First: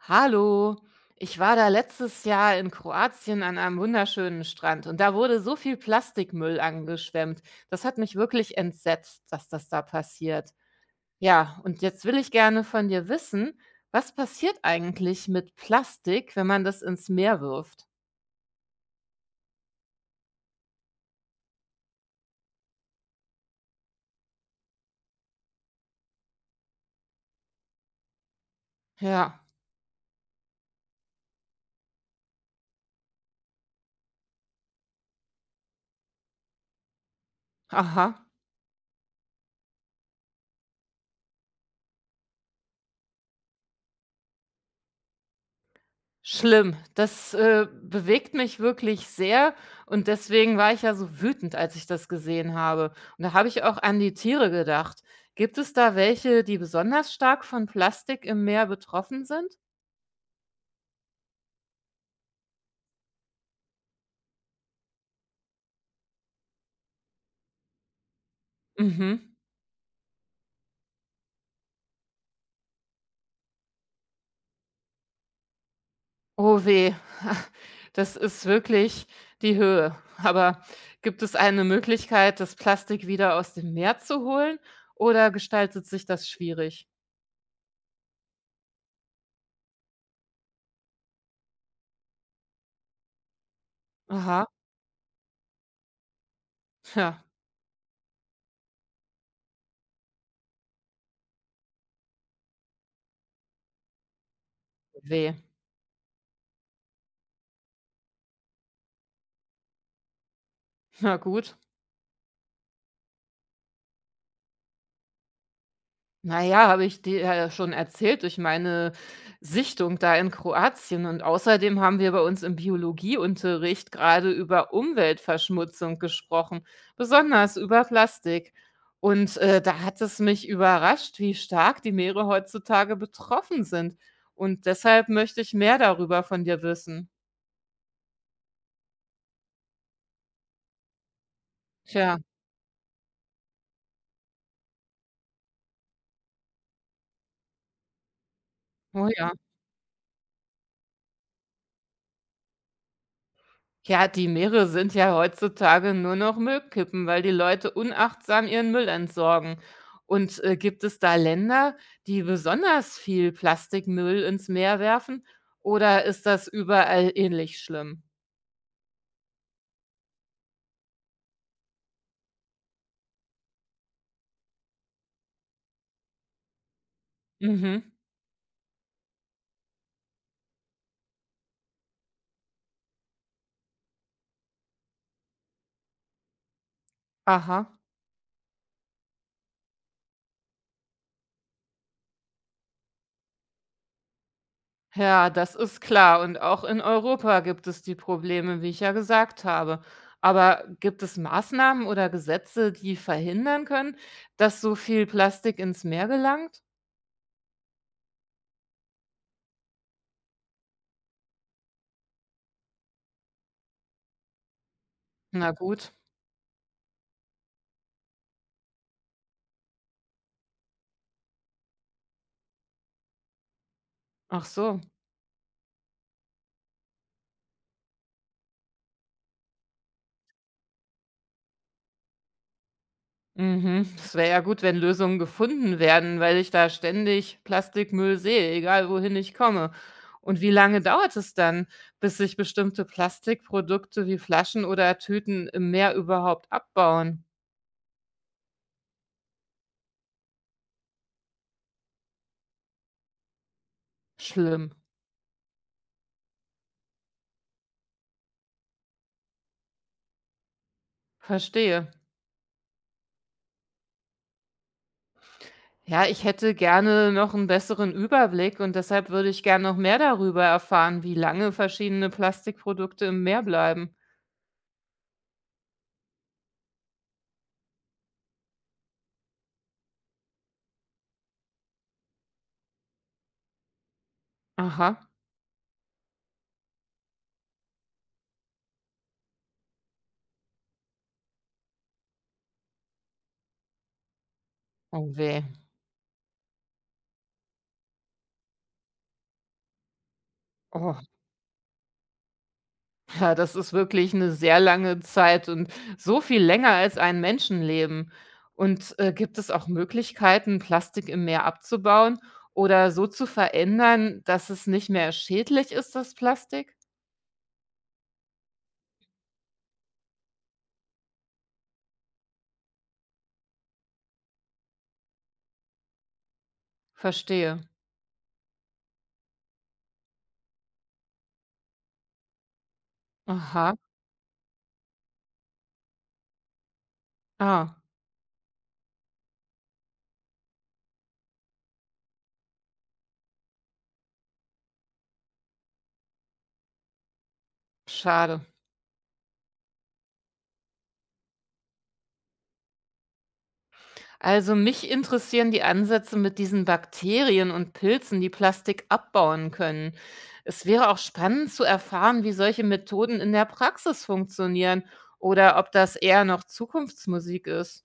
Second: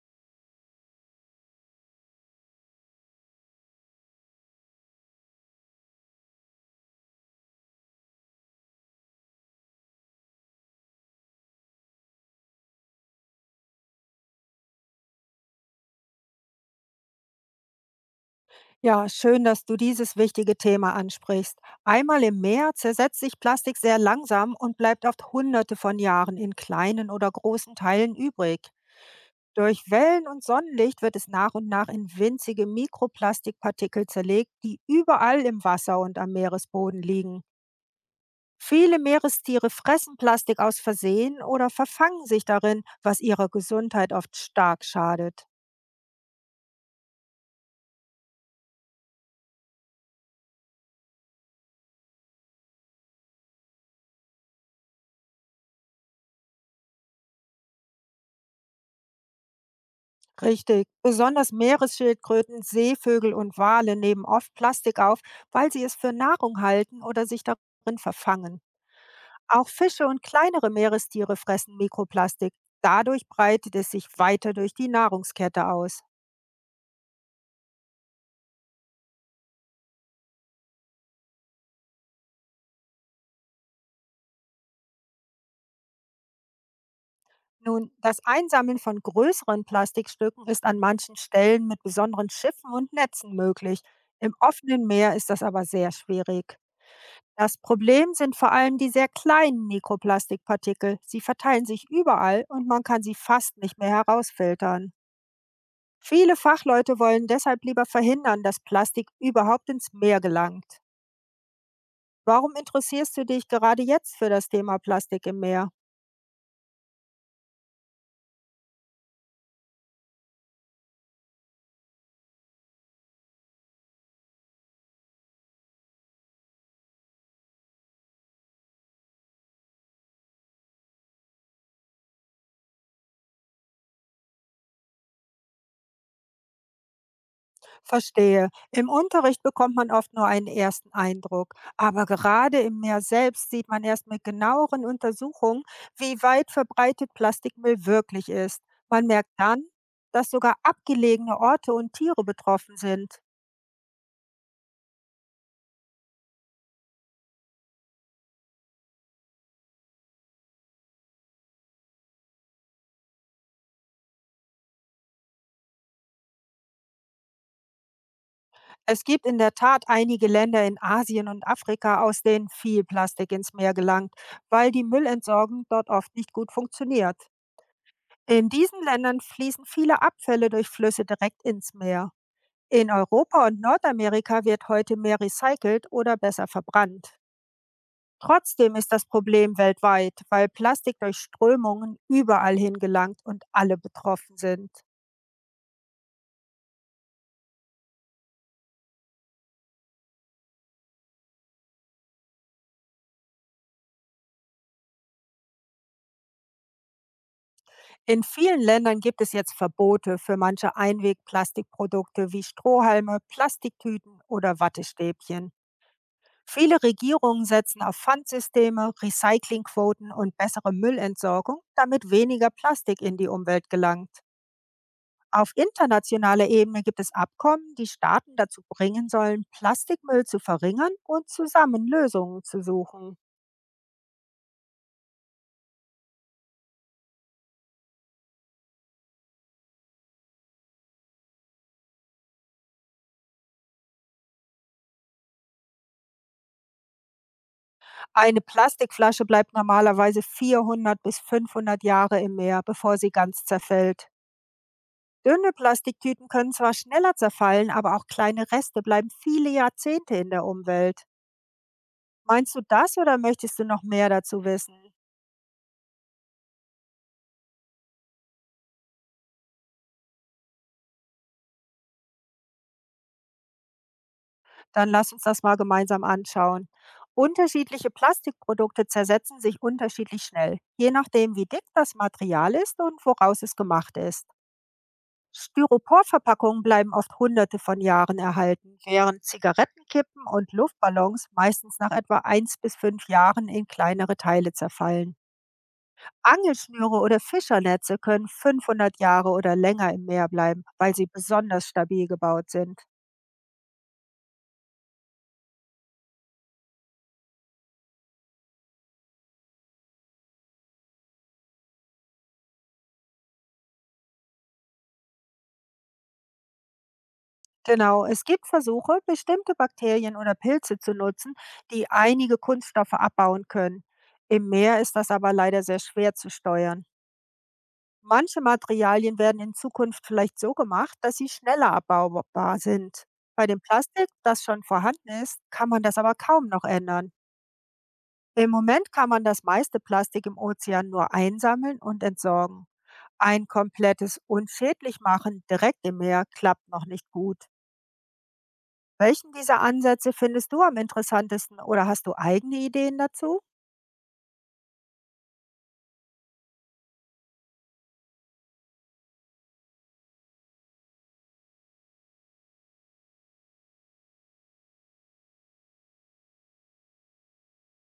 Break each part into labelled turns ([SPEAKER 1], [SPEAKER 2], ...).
[SPEAKER 1] Hallo, ich war da letztes Jahr in Kroatien an einem wunderschönen Strand und da wurde so viel Plastikmüll angeschwemmt. Das hat mich wirklich entsetzt, dass das da passiert. Ja, und jetzt will ich gerne von dir wissen, was passiert eigentlich mit Plastik, wenn man das ins Meer wirft?
[SPEAKER 2] Ja, schön, dass du dieses wichtige Thema ansprichst. Einmal im Meer zersetzt sich Plastik sehr langsam und bleibt oft hunderte von Jahren in kleinen oder großen Teilen übrig.
[SPEAKER 1] Ja,
[SPEAKER 2] Durch Wellen und Sonnenlicht wird es nach und nach in winzige Mikroplastikpartikel zerlegt, die überall im Wasser und am Meeresboden liegen.
[SPEAKER 1] aha.
[SPEAKER 2] Viele Meerestiere fressen Plastik aus Versehen oder verfangen sich darin, was ihrer Gesundheit oft stark schadet.
[SPEAKER 1] Schlimm. Das, bewegt mich wirklich sehr und deswegen war ich ja so wütend, als ich das gesehen habe. Und da habe ich auch an die Tiere gedacht. Gibt es da welche, die besonders stark von Plastik im Meer betroffen sind?
[SPEAKER 2] Richtig. Besonders Meeresschildkröten, Seevögel und Wale nehmen oft Plastik auf, weil sie es für Nahrung halten oder sich darin verfangen.
[SPEAKER 1] Mhm.
[SPEAKER 2] Auch Fische und kleinere Meerestiere fressen Mikroplastik. Dadurch breitet es sich weiter durch die Nahrungskette aus.
[SPEAKER 1] Oh weh, das ist wirklich die Höhe. Aber gibt es eine Möglichkeit, das Plastik wieder aus dem Meer zu holen oder gestaltet sich das schwierig?
[SPEAKER 2] Nun, das Einsammeln von größeren Plastikstücken ist an manchen Stellen mit besonderen Schiffen und Netzen möglich. Im
[SPEAKER 1] Aha,
[SPEAKER 2] offenen Meer ist das aber sehr schwierig.
[SPEAKER 1] ja,
[SPEAKER 2] Das Problem sind vor allem die sehr kleinen Mikroplastikpartikel. Sie verteilen sich überall und man kann sie fast nicht mehr herausfiltern.
[SPEAKER 1] weh.
[SPEAKER 2] Viele Fachleute wollen deshalb lieber verhindern, dass Plastik überhaupt ins Meer gelangt.
[SPEAKER 1] Na gut.
[SPEAKER 2] Warum interessierst du dich gerade jetzt für das Thema Plastik im Meer?
[SPEAKER 1] Na ja, habe ich dir ja schon erzählt durch meine Sichtung da in Kroatien. Und außerdem haben wir bei uns im Biologieunterricht gerade über Umweltverschmutzung gesprochen, besonders über Plastik. Und da hat es mich überrascht, wie stark die Meere heutzutage betroffen sind. Und deshalb möchte ich mehr darüber von dir wissen.
[SPEAKER 2] Verstehe. Im Unterricht bekommt man oft nur einen ersten Eindruck, aber
[SPEAKER 1] Tja,
[SPEAKER 2] gerade im Meer selbst sieht man erst mit genaueren Untersuchungen, wie weit verbreitet Plastikmüll wirklich ist. Man
[SPEAKER 1] oh
[SPEAKER 2] merkt
[SPEAKER 1] ja.
[SPEAKER 2] dann, dass sogar abgelegene Orte und Tiere betroffen sind.
[SPEAKER 1] Ja, die Meere sind ja heutzutage nur noch Müllkippen, weil die Leute unachtsam ihren Müll entsorgen. Und gibt es da Länder, die besonders viel Plastikmüll ins Meer werfen? Oder ist das überall ähnlich schlimm?
[SPEAKER 2] Es gibt in der Tat einige Länder in Asien und Afrika, aus denen viel Plastik ins Meer gelangt, weil die Müllentsorgung dort oft nicht gut funktioniert.
[SPEAKER 1] Mhm.
[SPEAKER 2] In diesen Ländern fließen viele Abfälle durch Flüsse direkt ins Meer. In Europa und Nordamerika wird heute mehr recycelt oder besser verbrannt.
[SPEAKER 1] Aha.
[SPEAKER 2] Trotzdem ist das Problem weltweit, weil Plastik durch Strömungen überall hingelangt und alle betroffen sind.
[SPEAKER 1] Ja, das ist klar. Und auch in Europa gibt es die Probleme, wie ich ja gesagt habe. Aber gibt es Maßnahmen oder Gesetze, die verhindern können, dass so viel Plastik ins Meer gelangt?
[SPEAKER 2] In vielen Ländern gibt es jetzt Verbote für manche Einwegplastikprodukte wie Strohhalme, Plastiktüten oder
[SPEAKER 1] Na
[SPEAKER 2] Wattestäbchen.
[SPEAKER 1] gut.
[SPEAKER 2] Viele Regierungen setzen auf Pfandsysteme, Recyclingquoten und bessere Müllentsorgung, damit weniger Plastik in die Umwelt gelangt.
[SPEAKER 1] Ach so.
[SPEAKER 2] Auf internationaler Ebene gibt es Abkommen, die Staaten dazu bringen sollen, Plastikmüll zu verringern und zusammen Lösungen zu suchen.
[SPEAKER 1] Mhm. Es wäre ja gut, wenn Lösungen gefunden werden, weil ich da ständig Plastikmüll sehe, egal wohin ich komme. Und wie lange dauert es dann, bis sich bestimmte Plastikprodukte wie Flaschen oder Tüten im Meer überhaupt abbauen?
[SPEAKER 2] Eine Plastikflasche bleibt normalerweise 400 bis 500 Jahre im Meer, bevor sie ganz zerfällt.
[SPEAKER 1] Schlimm.
[SPEAKER 2] Dünne Plastiktüten können zwar schneller zerfallen, aber auch kleine Reste bleiben viele Jahrzehnte in der Umwelt.
[SPEAKER 1] Verstehe.
[SPEAKER 2] Meinst du das oder möchtest du noch mehr dazu wissen?
[SPEAKER 1] Ja, ich hätte gerne noch einen besseren Überblick und deshalb würde ich gerne noch mehr darüber erfahren, wie lange verschiedene Plastikprodukte im Meer bleiben.
[SPEAKER 2] Dann lass uns das mal gemeinsam anschauen. Unterschiedliche Plastikprodukte zersetzen sich unterschiedlich schnell, je nachdem, wie dick das Material ist und woraus es gemacht ist.
[SPEAKER 1] Aha.
[SPEAKER 2] Styroporverpackungen bleiben oft hunderte von Jahren erhalten, während Zigarettenkippen und Luftballons meistens nach etwa eins bis 5 Jahren in kleinere Teile
[SPEAKER 1] Oh
[SPEAKER 2] zerfallen.
[SPEAKER 1] weh.
[SPEAKER 2] Angelschnüre oder Fischernetze können 500 Jahre oder länger im Meer bleiben, weil
[SPEAKER 1] Oh.
[SPEAKER 2] sie besonders stabil gebaut sind.
[SPEAKER 1] Ja, das ist wirklich eine sehr lange Zeit und so viel länger als ein Menschenleben. Und, gibt es auch Möglichkeiten, Plastik im Meer abzubauen oder so zu verändern, dass es nicht mehr schädlich ist, das Plastik?
[SPEAKER 2] Genau, es gibt Versuche, bestimmte Bakterien oder Pilze zu nutzen, die einige Kunststoffe abbauen können. Im Meer ist das aber leider sehr schwer zu steuern.
[SPEAKER 1] Verstehe.
[SPEAKER 2] Manche Materialien werden in Zukunft vielleicht so gemacht, dass sie schneller abbaubar sind. Bei dem
[SPEAKER 1] Aha.
[SPEAKER 2] Plastik, das schon vorhanden ist, kann man das aber kaum noch ändern.
[SPEAKER 1] Ah,
[SPEAKER 2] Im Moment kann man das meiste Plastik im Ozean nur einsammeln und entsorgen. Ein komplettes Unschädlich machen direkt im Meer klappt noch nicht gut.
[SPEAKER 1] schade.
[SPEAKER 2] Welchen dieser Ansätze findest du am interessantesten oder hast du eigene Ideen dazu?
[SPEAKER 1] Also mich interessieren die Ansätze mit diesen Bakterien und Pilzen, die Plastik abbauen können. Es wäre auch spannend zu erfahren, wie solche Methoden in der Praxis funktionieren oder ob das eher noch Zukunftsmusik ist.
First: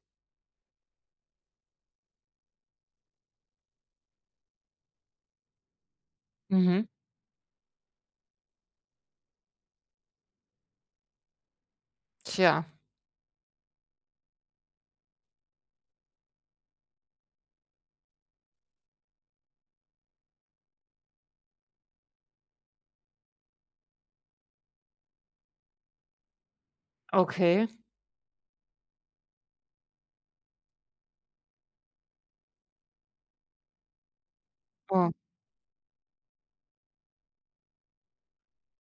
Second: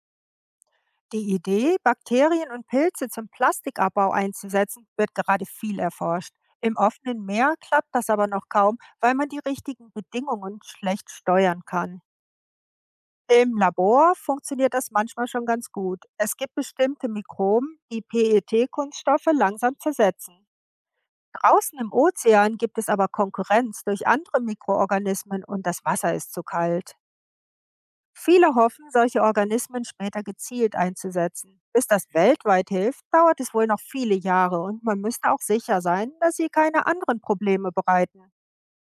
[SPEAKER 2] Die Idee, Bakterien und Pilze zum Plastikabbau einzusetzen, wird gerade viel erforscht. Im
[SPEAKER 1] Mhm.
[SPEAKER 2] offenen Meer klappt das aber noch kaum, weil man die richtigen Bedingungen schlecht steuern kann.
[SPEAKER 1] Tja,
[SPEAKER 2] Im Labor funktioniert das manchmal schon ganz gut. Es gibt bestimmte Mikroben, die PET-Kunststoffe langsam zersetzen. Draußen im Ozean gibt es aber Konkurrenz durch andere Mikroorganismen und das Wasser ist zu kalt.
[SPEAKER 1] okay.
[SPEAKER 2] Viele hoffen, solche Organismen später gezielt einzusetzen. Bis das weltweit hilft, dauert es wohl noch viele Jahre und man
[SPEAKER 1] Oh.
[SPEAKER 2] müsste auch sicher sein, dass sie keine anderen Probleme bereiten.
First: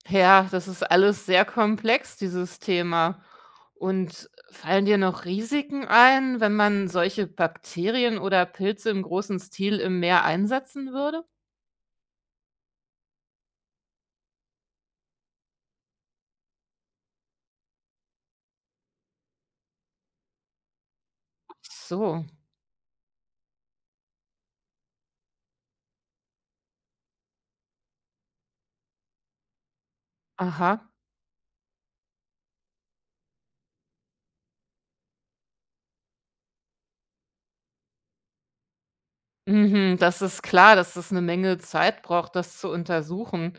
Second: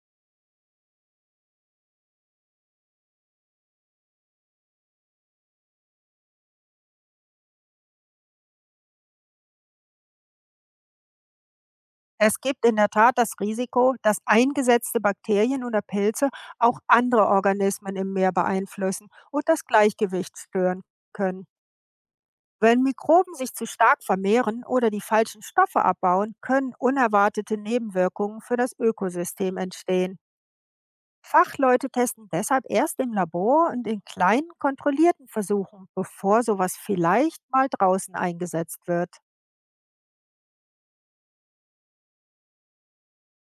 [SPEAKER 1] Ja, das ist alles sehr komplex, dieses Thema. Und fallen dir noch Risiken ein, wenn man solche Bakterien oder Pilze im großen Stil im Meer einsetzen würde?
[SPEAKER 2] Es gibt in der Tat das Risiko, dass eingesetzte Bakterien oder Pilze auch andere Organismen im Meer beeinflussen und das Gleichgewicht stören können.
[SPEAKER 1] So,
[SPEAKER 2] Wenn Mikroben sich zu stark vermehren oder die falschen Stoffe abbauen, können unerwartete Nebenwirkungen für das Ökosystem entstehen.
[SPEAKER 1] aha.
[SPEAKER 2] Fachleute testen deshalb erst im Labor und in kleinen, kontrollierten Versuchen, bevor sowas vielleicht mal draußen eingesetzt wird.
[SPEAKER 1] Mhm, das ist klar, dass das eine Menge Zeit braucht, das zu untersuchen.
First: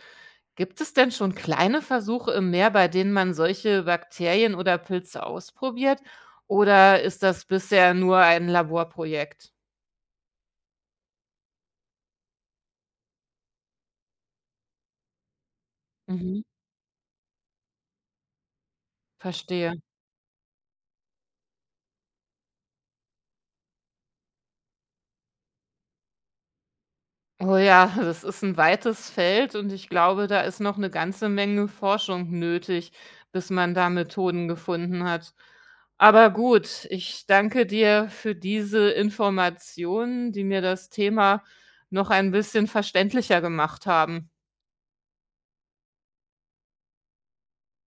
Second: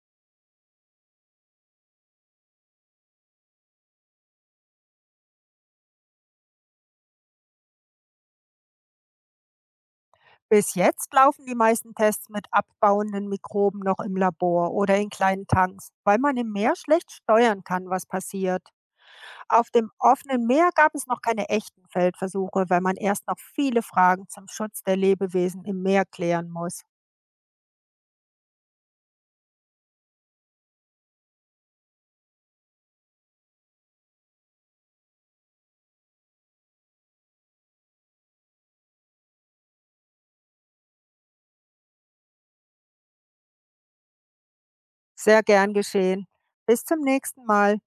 [SPEAKER 1] Gibt es denn schon kleine Versuche im Meer, bei denen man solche Bakterien oder Pilze ausprobiert? Oder ist das bisher nur ein Laborprojekt?
[SPEAKER 2] Bis jetzt laufen die meisten Tests mit abbauenden Mikroben noch im Labor oder in kleinen Tanks, weil man
[SPEAKER 1] Mhm,
[SPEAKER 2] im Meer schlecht steuern kann, was passiert. Auf
[SPEAKER 1] verstehe.
[SPEAKER 2] dem offenen Meer gab es noch keine echten Feldversuche, weil man erst noch viele Fragen zum Schutz der Lebewesen im Meer klären muss.
[SPEAKER 1] Oh ja, das ist ein weites Feld und ich glaube, da ist noch eine ganze Menge Forschung nötig, bis man da Methoden gefunden hat. Aber gut, ich danke dir für diese Informationen, die mir das Thema noch ein bisschen verständlicher gemacht haben.
[SPEAKER 2] Sehr gern geschehen. Bis zum nächsten Mal.